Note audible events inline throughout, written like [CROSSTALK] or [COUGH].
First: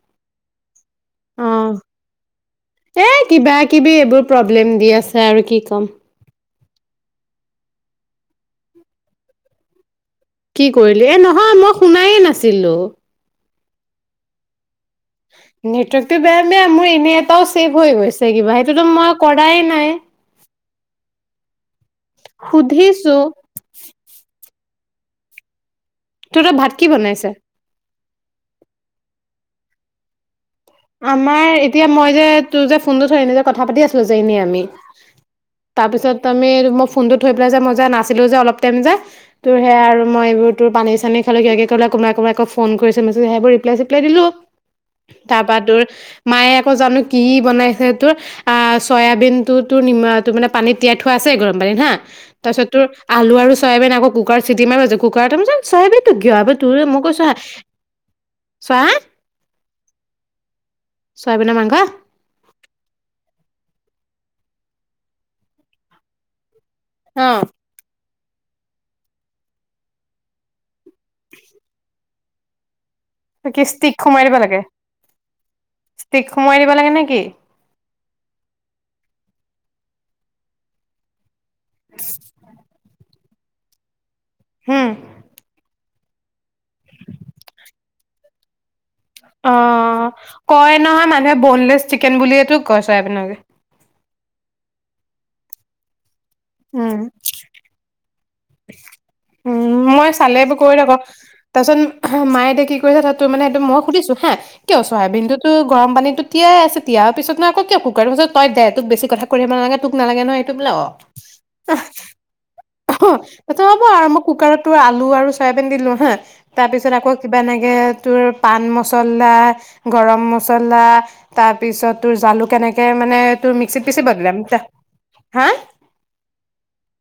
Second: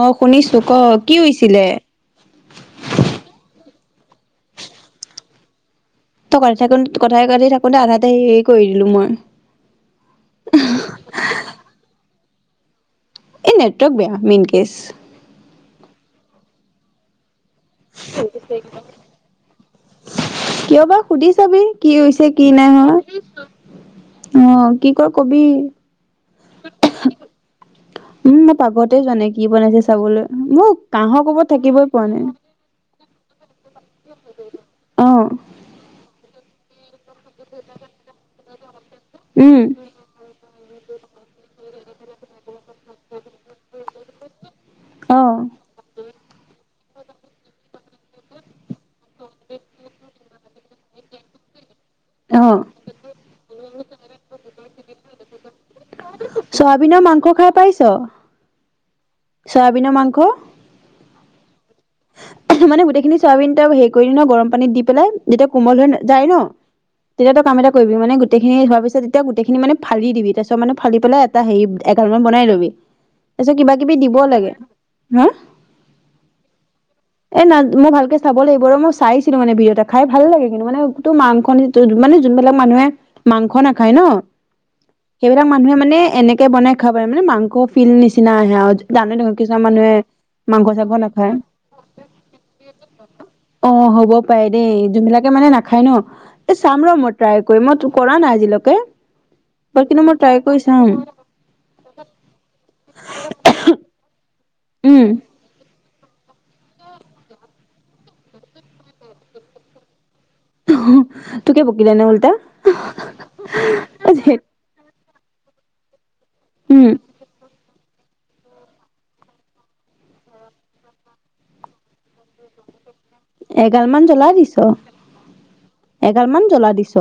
অ' শুনিছো ক'ক অ', এ কিবা কিবি এইবোৰ প্ৰ'ব্লেম দি আছে আৰু কি ক'ম [UNINTELLIGIBLE] কথা [UNINTELLIGIBLE] থাকোতে আধাতে হেৰি কৰি দিলো মই কি কৰিলি এ নহয় মই শুনায়ে নাছিলো ছিলো। এই নেটৱৰ্ক বেয়া মেইন কেচ। নেটৱৰ্কটো বেয়া বেয়া মোৰ এনেই কৰাই নাই। কিয় বা সুধি চাবি কি হৈছে কি নাই হোৱা। সুধিছো, অ', কি কয় ক'বি। তোৰ এই ভাত কি বনাইছে? উম, মই পাকঘতে যোৱা নাই কি বনাইছে চাবলৈ মোক কাঁহৰ কোবত আমাৰ থাকিবই এতিয়া পোৱা মই যে নাই তোৰ যে থৈ কথা পাতি আছিলো যে এনে আমি, অ তাৰপিছত [UNINTELLIGIBLE] ফোনটো থৈ পেলাই যে মই যে নাছিলোঁ যে অলপ [UNINTELLIGIBLE] উম তোৰ হেয়াই আৰু মই এইবোৰ তোৰ পানী-চানী খালে কিবা টিভি কোমাই কোমাই ফোন কৰিছে মেছেজ সেইবোৰ ৰিপলাই-চিপ্লাই দিলোঁ অ তাৰ পা তোৰ মায়ে আকৌ জানো কি বনাইছে তোৰ আ চয়াবিন তটো মানে পানীত তিয়াই থোৱা আছে গৰম পানীত হা, অ তাৰপিছত তোৰ আলু আৰু চয়াবিন আকৌ কুকাৰত চিটি মাৰিব দিছে চয়াবিনৰ মাংস খাই পাইছ? চয়া চয়াবিনৰ মাংস চয়াবিনৰ মাংস মানে গোটেইখিনি চোৱাবিন ত হেৰি কৰি দি ন গৰম পানীত দি পেলাই যেতিয়া কোমল হৈ যায় ন তেতিয়া তই অ কাম এটা কৰিবি মানে গটেইখিনি হোৱাৰ পিছত ততিয়া গোতেই খিনি মানে ফালি দিবি তাৰপিছত মানে ফালি পেলাই এটা হেৰি [UNINTELLIGIBLE] বনাই লবি। তাৰপিছত কি কিবা ষ্টিক কিবি সোমাই দিব লাগে? ষ্টিক সোমাই দিব লাগে নে? এ না, মই ভালকে চাব লাগিব ৰ', মই চাইছিলো মানে ভিডিঅ' এটা। খাই ভাল লাগে কিন্তু মানে তো মাংস মানে যোনবিলাক মানুহে মাংস নাখায় ন? হুম সেইবিলাক মানুহে মানে এনেকে বনাই খাব পাৰে। মানে মাংস ফিল নিচিনা আহে আও অ' কয় নহয় নাখায় মানুহে ব'নলেছ চিকেন বুলিয়েতো কয় অ হ'ব পাৰে দেই যোনবিলাকে মানে নাখায় ন' এ চাম ৰ উম মই ট্ৰাই কৰি মইতো কৰা নাই আজিলৈকে বাট উম কিন্তু মই ট্ৰাই চালে এইবোৰ কৰি চাম থকো, তাপিছত মায়ে এতিয়া কি কৰিছে তোৰ মানে সেইটো মই সুধিছো হয় কিয় উম, চয়াবিনতোটো গৰম পানী তিয়াই আছে তিয়াৰ পিছত ন আকৌ কুকাৰৰ পিছত তই দে তোক বেছি কথা কয় থাকিব নালাগে তোক নালাগে নহয় এইটো বোলে অ তোকে বকিলে নে উল্টা এইটো হ'ব আৰু মই কুকাৰতো আলু আৰু চয়াবিন দিলো হা তাৰ উম, পিছত আকৌ কিবা নাই তাকে তোৰ পান মছলা গৰম মছলা তাৰপিছত তোৰ জালুক এনেকে মানে তোৰ মিক্সিত এগাল পিচি মান জলা বদলাম দিছ হা এগাল মান জলা দিছ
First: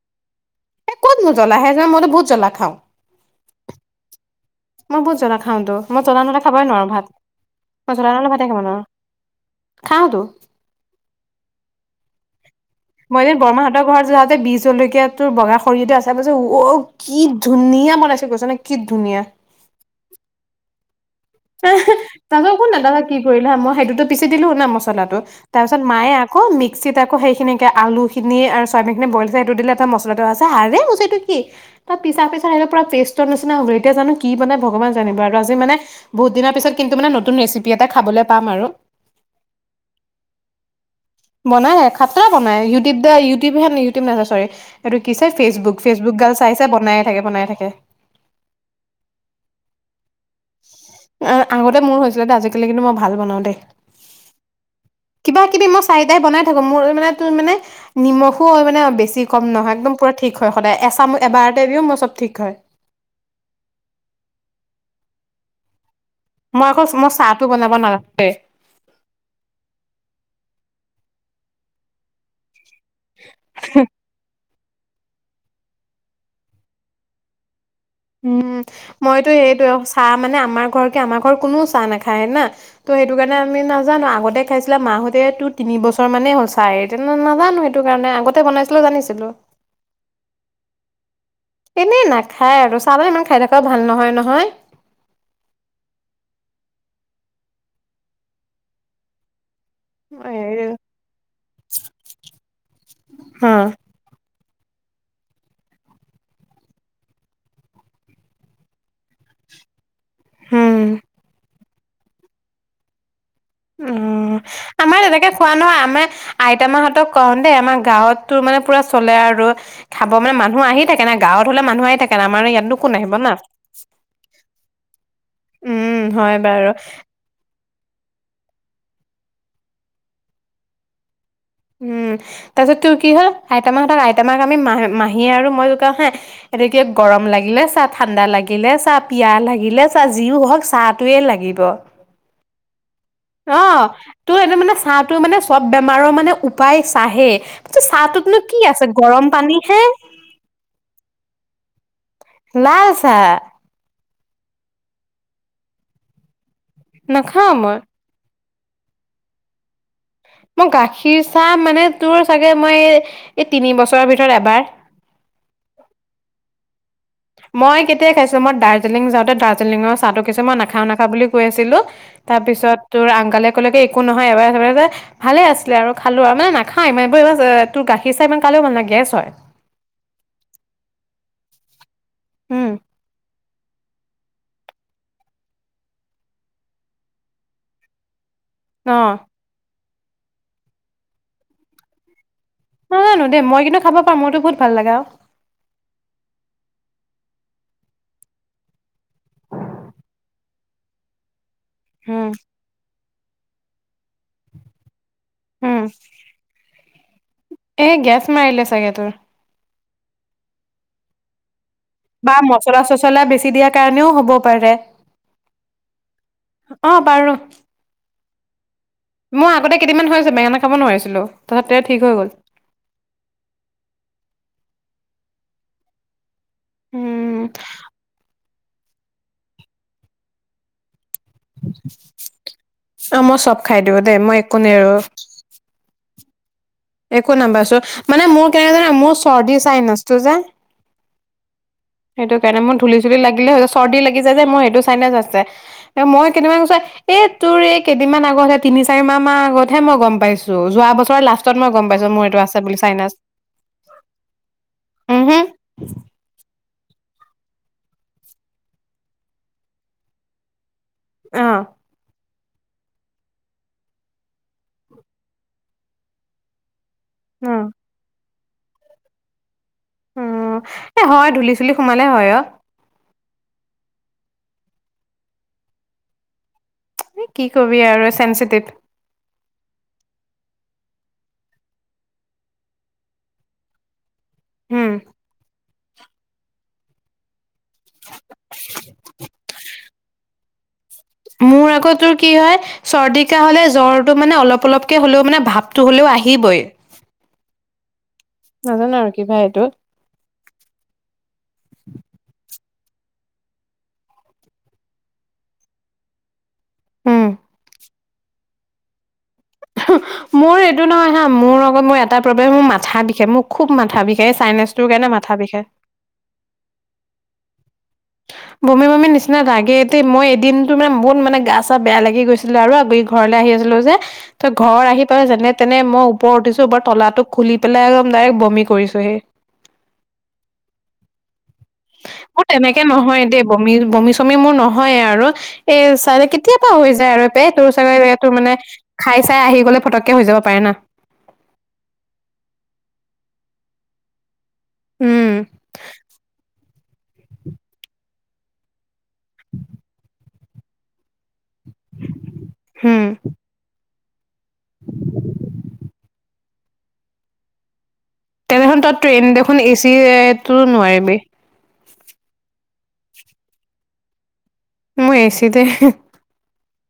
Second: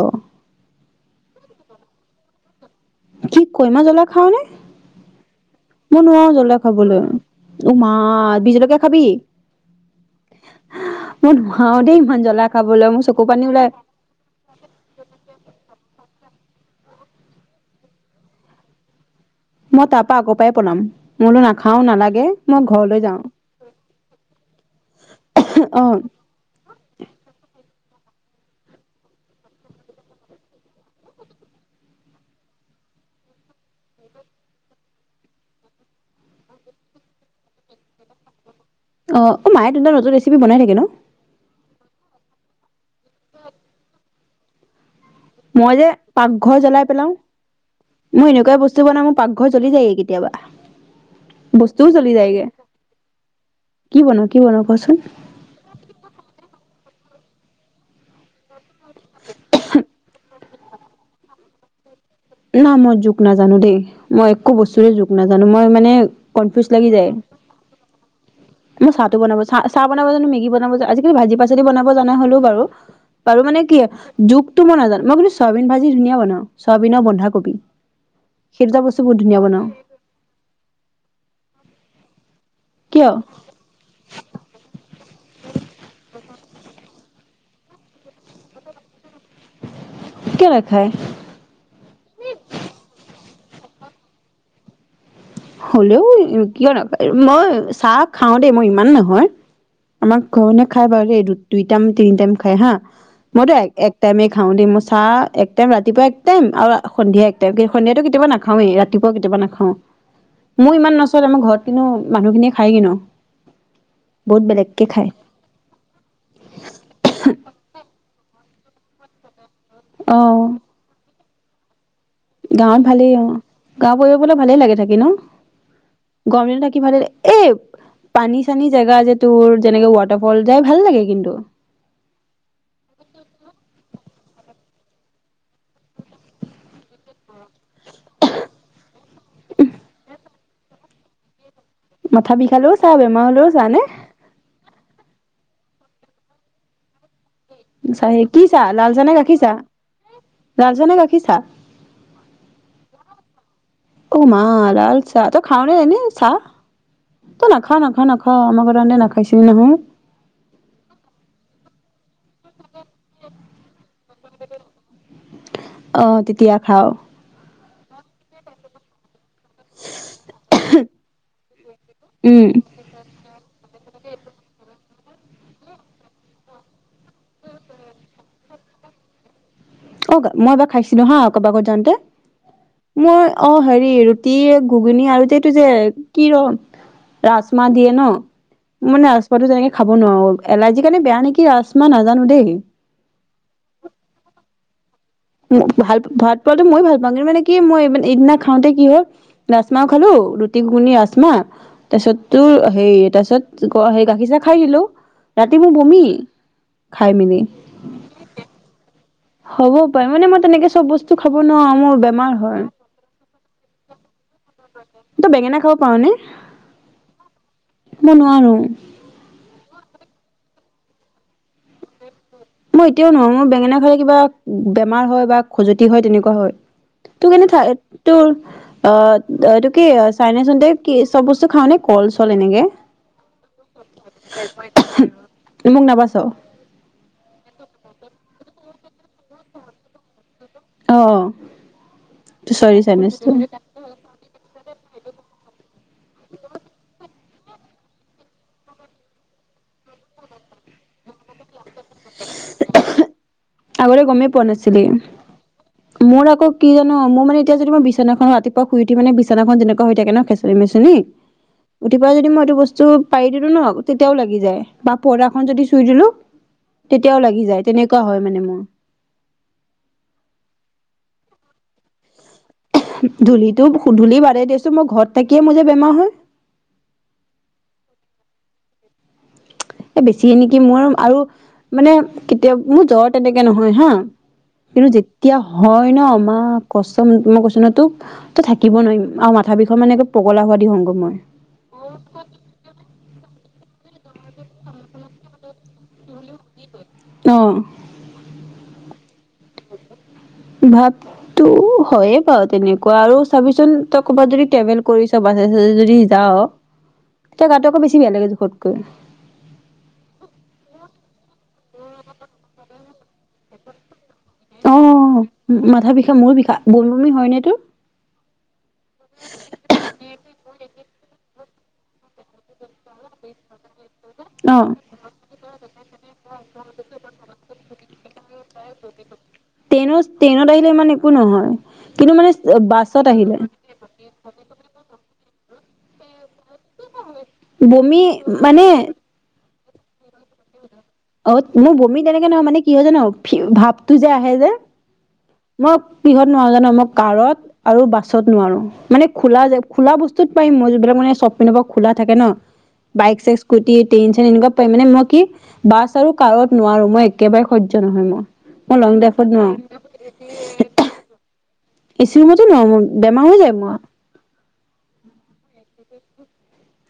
এই ক'ত নোজ্বলা সেজন মইো বহুত জ্বলা খা কি কয় ইমান জ্বলা খাও নে মই বহুত জ্বলা খাওঁতো মই নোৱাৰাও নহ'লে জ্বলা খাবই নোৱাৰো খাবলৈ ভাত উমা মই জ্বলা নহ'লে ভাতে বি খাব নোৱাৰো জলকীয়া খাবি খাওঁতো। মই নুৱাও দেই ইমান জ্বলা খাবলৈ মোৰ চকু মই এ পানী ওলাই। বৰমাহতৰ ঘৰত যাওঁতে বি জলকীয়া তোৰ বগা সৰিয়তে আছে তাৰ পিছ অ কি ধুনীয়া বনাইছে গৈছ নে কি ধুনীয়া মই তাৰ পৰা আগৰ পৰাই পলাম মই বোলো নাখাও নালাগে তা মই শন ন ঘৰলৈ তাকা কি যাওঁ। কৰিলা মই সেইটোতো পিছি দিলো নে মছলা মছলাটো তাৰপিছত অ', মায়ে আকৌ মিক্সিত আকৌ সেইখিনি আলু খিনি আৰু চয়াবিন খিনি বইল কৰি সেইটো দিলে এটা মছলাটো আছে আৰে মই কৈছোঁ এইটো কি তাৰ পিছা পিছা সেইটো পুৰা পেষ্টৰ নিচিনা হ'ল এতিয়া জানো কি বনাই ভগৱান জানিবা আৰু আজি মানে বহুত দিনৰ পিছত কিন্তু মানে নতুন ৰেচিপি এটা খাবলৈ পাম আৰু অ অ মায়ে তোমাৰ নতুন ৰেচিপি বনাই থাকে ন বনাইে খাটা বনাই ইউটিউব দা ইউটিউব হে নে ইউটিউব ন চৰি এইটো কি চাই ফেচবুক মই যে ফেচবুক গাল চাই পাকঘৰ চাই জ্বলাই বনায়ে পেলাও থাকে বনাই থাকে মই এনেকুৱাই বস্তু বনাওঁ মোৰ পাকঘৰ জ্বলি যায়গে কেতিয়াবা আগতে বস্তুও মোৰ জ্বলি হৈছিলে দে যায়গে আজিকালি কিন্তু মই ভাল বনাও দেই কি বনওঁ কি বনওঁ কচোন কিবা কিবি মই চাৰিটাই মোৰ মানে তোৰ মানে নিমখ হয় মানে বেছি কম নহয় একদম পৰা ঠিক হয় সদায় এচাম এবাৰতে মই চব ঠিক হয় উম ন মই জোখ নাজানো দেই মই একো বস্তুৰে জোখ নাজানো জানো মই মানে মই কনফিউজ আকৌ লাগি মই যায় চাহটো বনাব নাজানো দেই মই চাহটো বনাব চাহ চাহ বনাব জানো মেগী বনাবো আজি কিন্তু ভাজি পাচলি বনাব জনা হ'লোও বাৰু আৰু মানে কি যু তই নাজান মই বোলোঁ চয়াবিন ভাজি ধুনীয়া বনাওঁ চয়াবিনে বনা হয় কবি উম মইতো সেইটো চাহ মানে আমাৰ ঘৰকে আমাৰ ঘৰ কোননেও চাহ নাখায় না ত' কিয় সেইটো কাৰণে আমি নাজানো আগতে খাইছিলে মাহ এ তোৰ তিন বছৰ মানেই হ'ল চাই তেনে নাজানো সেইটো কাৰণে আগতে বনাইছিলো জানিছিলো। কিয় নাখায়? এনেই নাখায় আৰু চাউল ইমান খাই থকাও ভাল নহয় নহয়। হ'লেও কিয় [UNINTELLIGIBLE] মই চাহ খাওঁ দেই মই ইমান নহয়। আমাৰ ঘৰ নে খাই বাৰু দেই দুই টাইম, তিনি টাইম খাই হা হ মই দে এক টাইমে খাওঁ দে মই চা এক টাইম ৰাতিপুৱা এক টাইম আৰু সন্ধিয়া এক টাইম কিন্তু সন্ধিয়াতো কেতিয়াবা নাখাওেই ৰাতিপুৱা কেতিাবা নাখাওঁ। মোৰ ইমান নচলে আমাৰ ঘৰত কিন্তু মানুহ খিনিয়ে খাই কিনো উম, আমাৰ তেনেকে খোৱা নহয় আমাৰ আইতামাহতক কওঁ দেই আমাৰ গাঁৱত তো মানে পুৰা চলে আৰু। খাব অ মানে মানুহ আহি থাকে না। গাঁৱত হ'লে মানুহ আহি থাক গাঁৱত ভালেই অ', গাওঁ [UNINTELLIGIBLE] ভালেই লাগে থাকি ন' উম হয় গৰম দিনত বাৰু থাকি ভালেই এ পানী চানী জেগা যে তোৰ যেনেকে ৱাটাৰফল যাই ভাল লাগে কিন্তু। উম, তাৰ পিছত তোৰ কি হয় আইতা মাহঁতক আই তমাক আমি মাহ মাহী আৰু মই জোকাৱ হা এতিয়া কি গৰম লাগিলে চাহ ঠাণ্ডা লাগিলে চাহ পিয়াহ লাগিলে চাহ যিওঁ হওঁক চাহটোৱেই লাগিব। মাথা বিষালেও চা বেমাৰ হ'লেও চায়নে? হাঁহটো মানে সব বেমাৰৰ মানে উপায় চাহে। চাহে, চাহটোতনো কি চাহ? আছে লাল চাহ নে গৰম গাখীৰ পানী চাহ? হে লাল চাহ নে গাখীৰ চাহ? লাল চাহ। অহ মা! লাল চাহ? তই খাৱনে এনে চাহ? নাখাওঁ মই। অহ, আমাৰ ঘৰত আহোঁতে নাখাইছিলি নহয়। মই গাখীৰ চাহ মানে তোৰ চাগে মই এই তিনি বছৰৰ ভিতৰত এবাৰ অহ, তেতিয়া খাৱ? মই কেতিয়া খাইছিলোঁ? মই দাৰ্জিলিং যাওঁতে দাৰ্জিলিঙৰ চাহটো কিছু মই নাখাওঁ নাখাওঁ বুলি কৈ আছিলোঁ, তাৰ উম পিছত তোৰ অংকলে ক'লোকি একো নহয় এবাৰ ছেবাৰ যে ভালে আছিলে আৰু খালোঁ আৰু, মানে নাখায় [UNINTELLIGIBLE] তোৰ গাখীৰ চাই ইমান খালেও ইমান ভাল নহয়, গেছ হয়। অহ, মই এবাৰ খাইছিলোঁ হা ক'বাকত যাওঁতে। উম, মই অহ, হেৰি ৰুটিয়ে ঘুগুনী আৰু যে এইটো যে কি ৰম ৰাজমাহ দিয়ে ন? মই অ', নাচপতিও তেনেকে খাব নোৱাৰোঁ, এলাৰ্জি সেইকাৰণে বেয়া নেকি ৰাজমা নাজানোঁ দেই। নাজানোঁ দে, মই কিন্তু খাব পাৰ। মোৰটো বহুত ভাল লাগে আৰু। [UNINTELLIGIBLE] ভাল ভাত পোৱটো মই ভাল পাওঁ কিন্তু মানে কি মই এইদিনা খাওঁতে কি হ'ল ৰাজমাও খালোঁ, ৰুটি গুগুনি ৰাজমা তাছত উম, তোৰ হেই তাছত কোৱা গাখীৰ চা খাই দিলো ৰাতি মোৰ উম, বমি খাই মেলি এই গেছ মাৰিলে চাগে তোৰ হ'ব পাৰ মানে মই তেনেকে চব বস্তু খাবোৱাৰ বা মচলা চছলা বেছি দিয়াৰ কাৰণেও হব পাৰে তই বেঙেনা খাব পাৰ নে অ বাৰু ফাৰ মোৰ আগতে কেইদিনান হৈ আ হৈছে বেঙেনা খাব নোৱাৰিছিলো তথাপিতে ঠিক হৈ গ'ল মই এতিয়াও নহো মোৰ বেঙেনা খালে কিবা বেমাৰ হয় বা খজুৱতি হয় তেনেকুৱা হয় তোৰ উম, কেনে থাক তোৰ অ এই তটো কি চাইনেচোন দে কি চব বস্তু খাও নে কল চল এনেকে অ', মই চব খাই দিওঁ দেই মই একো নেৰো মোক নাবাচ একো নাম্বাৰ চ মানে মোৰ কেনেকে ধৰ মোৰ চৰ্দি চাই নচটো যে আহ সেইটো কাৰণে মোৰ ধূলি চুলি লাগিলে চৰ্দি লাগি য যে মই সেইটো চ আছে এ মই কেনেবা গছাই এ তোৰ এই কেইদিনমান আগত হে তিনি চাৰি মাহ মান আগতহে মই গম পাইছো যোৱা বছৰ লাষ্ট ত মই গম পাইছো মোৰ এইটো আছে বুলি চাইনাছ আগতে গমেই পোৱা নাছিলি মোৰ আকৌ কি জান মোৰানে এতিয়া যদিই বিনাখন ৰাপুৱ শই উঠি মে বিনাখন যেনেুৱা থাক ন খেচ মে অ উঠি পা যদি মই বস্তু পাৰি দিলো ন তেতিয়াও লাগি যায় বা পৰ্দাখনন যদি চুই দিলো তেতিয়াও লাগি অ যায় তেনেকুৱা হয় মানে উম উ এ হয় ধূুলিি চুলি সোমালে হয় অ ধূলিতটোু ধূলি বাদে দিছো মই ঘৰত থাকিয়ে মোৰ যে বেমাৰ হয় কি কবি আৰু চেনিটিভ এ বেছিে নেকি মোৰ আৰু মানে কেতিয়াাবা মোৰ জ্বৰ তেনেকে নহয় হা কিন্তু উম যেতিয়া হয় ন মা কচ তমই কৈছ ন তো তো থাকিব নোৱাৰিম আৰু মাথা বিষু মানেগাোৱাদদি সংগম হয় মোৰ আগতো কি হয় চৰ্দিিকা হলে জ্বৰ মানে অলপ অলপকে হ'লেও মানে ভাৱতটো হলেও আহিবই আহ নাজানো আৰু ক ভা এইটো ভাবতো হয়ে বাৰু তেনে কোৱা আৰু ছাবিশন ক'ৰবাত যদি ট্ৰেভেল কৰিছ বাছে চাছে যদি যাওঁ। উম এতিয়া গাতে আকৌ বেছি বেয়া লাগে জোখত [INAUDIBLE] হহ ', মোৰ এইটো নহয় হা, মোৰ লগত মোৰ এটা প্ৰব্লেম মোৰ মাথা বি অ', মাথা বিষে মাথা বিষা মোৰো বিষা বনভমি হয় নে তোৰ? বমি -বমি নিচিনা লাগে মই এদিনতটো মানে বহুত মানে গা ছা বেয়া লাগি গৈছিলে আৰু ঘূৰি ঘৰলে আহি আছিলো যে তই অ', ঘৰ আহি পেল যেনে তেনে মই ওপৰত উঠিছো ওপৰত তলাটো খুলি পেলাই একদম ডাইৰেক্ট বমি কৰিছোহি ট্ৰেইনত ট্ৰেইনত আহিলে ইমান একো নহয়। কিন্তু মানে ম তেনে। বাছত নহয় আহিলে দেই বমি, বমি, চমি মোৰ নহয় আৰু এ চাৰেকিত কেতিয়াবা হৈ যায় আৰু তোৰ চাগে জ তোৰ মানে খাই চাই আহি হ'লে ফটককে হৈ যাব পাৰে না। অহ ', মই বমি তেনেকে নহয় মানে কি হয় জানো ভাৱটো যে আহে যে। উম মই বিহত নহয় জানো মোক কাৰত আৰু বাছত নোৱাৰো মানে খোলা যে খোলা বস্তুত পাৰিম মই যিবিলাক মানে চ আপোনোকৰ খোলা থাকে ন হম বাইক চাইক স্কুটিত। পেনঞ্চন এনক প মানে ম কি বাছ আৰু কাৰত নোৱাৰো মই একেবাৰে সয্য নহয় মই। মই তেনেখনন লং তই ট্ৰেইন ড্ৰাইভত নোৱাৰো দেখোন এচিয়ে তো নোৱাৰিবি। এচিৰ ৰুমত ন' বেমাৰ হৈ যায় মোৰ। মই এছি দে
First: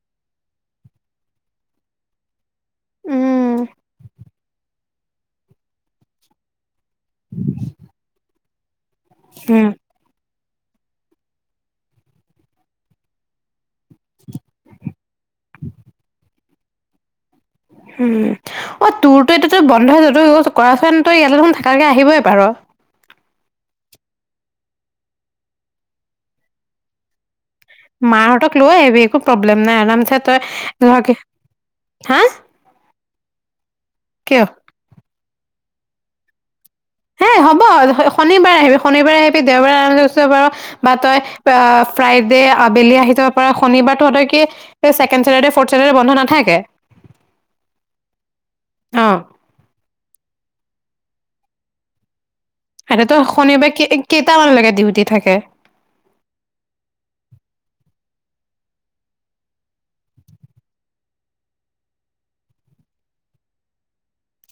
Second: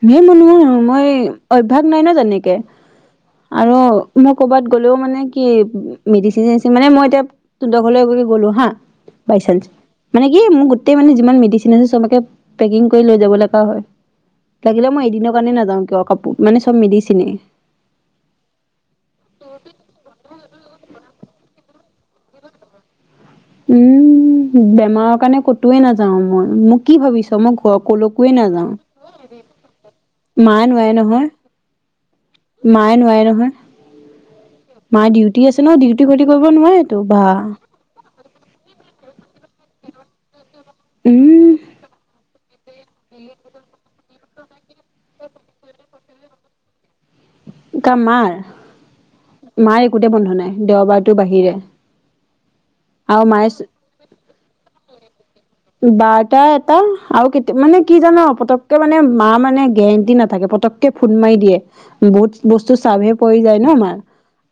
নে মনোহ মই অভ্যয়াস নাই ন' তেনেকে। উম, আৰু মই কৰ'বাত গ'লেও মানে কি মেডিচিন মানে মই এতিয়া তু দ ঘৰলৈ গ'লো। হহ ', বাইচানস উম, মানে কি? এ মোৰ গোটেই মানে যিমান মেডিচিন আছে চবকে পেকিং কৰি লৈ যাব লগা হয়। লাগিলে মই এদিন নে নাজাওঁ কিয় কাপোৰ মানে চব মেডিছেনে। উম, অ', তোৰ তো এতিাতো বন্ধ হৈ য ত কৰাচোন তই ইয়ালৈ থাকাকে আহিবই পাৰ। উম', বেমাৰৰ কাৰণে কতোৱে নাযাও মই মোক কি ভাবিছ মই ঘৰ কলৈকোৱে মাহঁতক নাযাও লৈ আহিবি একো প্ৰব্লেম নাই আৰামছে মায়ে নোৱাৰে নহয় তই নহ কিয়? মায় ডিউটি আছে ডিউটি খতি কৰিব নোৱাৰে তটো বা হে হ'ব শনিবাৰে আহিবি শনিবাৰে আহিবি দেওবাৰে আৰম্ কৰিছো বাৰু বা তই উম ফ্ৰাইডে আবেলি আহি যাব পাৰ শনিবাৰ তহঁ তই কি সেই চেকেন চেটাৰদে ৰ্ফড চেটাৰদে বন্ধ নাথাকে ক মাৰ অ', মায় একোতে বন্ধু নাই দেওবাৰতো বাহিৰে তাতে তো আৰু মায়ে শনিবাৰে কেইটামানলৈকে দিউতি থাকে বাৰ্তটা এটা আৰু কেতিয়া মানে কি জান পতককে মানে মা মানে গেৰেণ্টি নাথাকে পতককে ফুট মাৰি দিয়ে বহুত বস্তু চভে পৰি যায় ন মাৰ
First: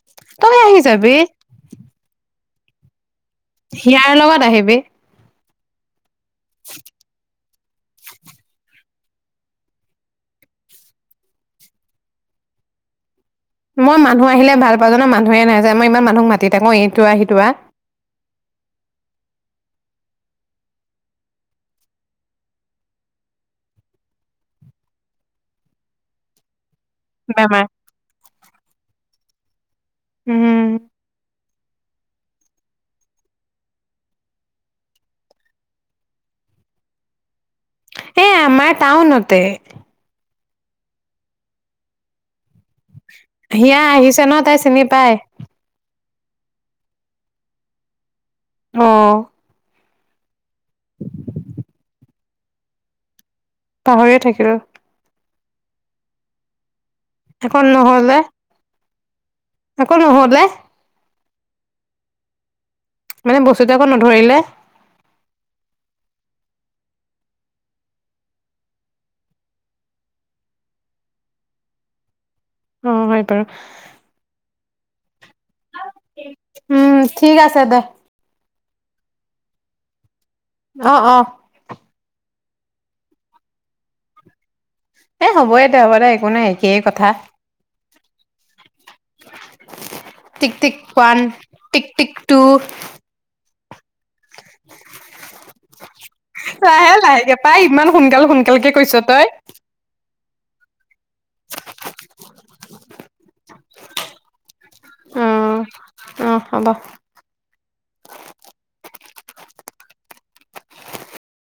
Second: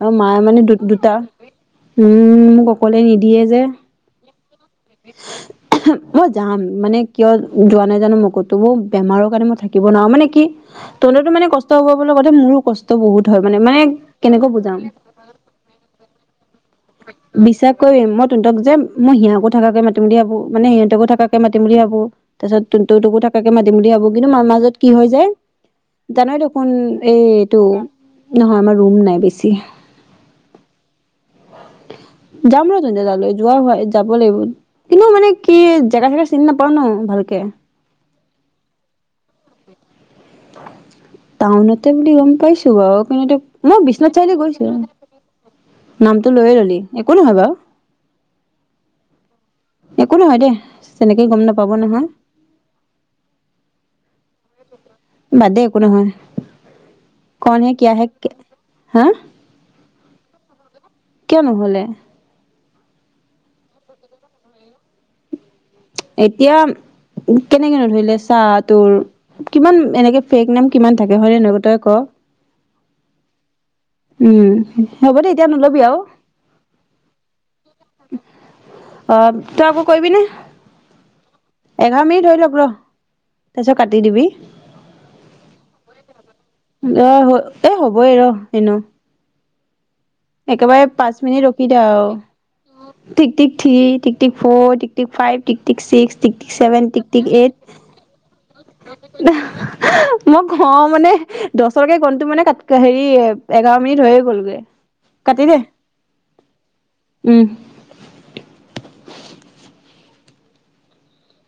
আৰু মায়ে তই মানে দু আহি যাবি দুটা উম সকলোৱে নিদিয়ে যে হিয়াৰ লগত আহিব ৱ উ মই যাম মানে কিয় যোৱা নাই জানো মোকতো বেমাৰৰ কাৰণে মই থাকিব নোৱাৰো মানে কি তহতো মানে কষ্ট হব কথা মোৰো কষ্ট বহুত হয় মানে মানে মই মানুহ কেনেকৈ আহিলে ভাল বুজাম পাওঁ জানো মানুহে না যায় মই ইমান মানুহক মাতি থাকো এইটো হিটে আহ বিশ্বাস কৰিম মই তহঁতক যে মই সিহঁতকো মাতিম বুলি ভাবো মানে সিহঁতকো থাকে মাতিম বুলি ভাবো তাৰ পিছত তু ততোকো থাকে মাতিম বুলি ভাবো কিন্তু মাৰ মাজত কি হয় যায় জান এই এইটো বেমাৰ নহয় আমাৰ ৰুম নাই বেছি জি হম যাম ৰ তে তালৈ যোৱা হয় যাব লাগিব কিন্তু মানে কি জেগা চেগা চিনি নাপাও ন ভালকে এ আমাৰ টাউনতে টাউনতে বুলি গম পাইছো বাৰু কিন্তু মই সিয়া বিশ্বনাথ আহিছে ন চাৰিআলি তাই গৈছো চিনি পাই নামটো লৈয়ে ৰ'লি একো নহয় বাৰু অ একো নহয় দেই তেনেকেই গম নাপাব নহয় পাহৰিয়ে থাকিলো বাদেই একো নহয় কন আকৌ হে কিয় হে নহলে হা [UNINTELLIGIBLE] কিয়নোহোলে মানে বস্তুতে আকৌ নধৰিলে এতিয়া কেনেকে নধৰিলে চাহ তোৰ কিমান এনেকে ফেক নাম কিমান থাকে হয় এনেকুৱ তই ক অ হয় পাৰ উম হ'ব দ উম ঠিক আছে দে অ তই আক কৰিবি নে অ অ এঘাৰ মিনট ধৰি লওক তাৰিছত কাটি দিবি এ হ'বই দে হ'ব দে একো নাই একেই কথা অ এ হ'বই ৰ এনো টিক টিক একেবাৰে ওৱান পাঁচ মিনিট ৰখি দে টিক আৰু টিক টু ঠিক ঠিক three tick tick four tick tick five tick tick six tick tick seven লাহে টিক টিক লাহেকে পাই ইমান সোনকাল সোনকালকে কৈছ তই এইট মই হওঁ মানে দহৰকে গনটো মানে ক হেৰি এঘাৰ মিনিট হৈয়ে গ'লগৈ অ কাতি দে অ হ'ব উম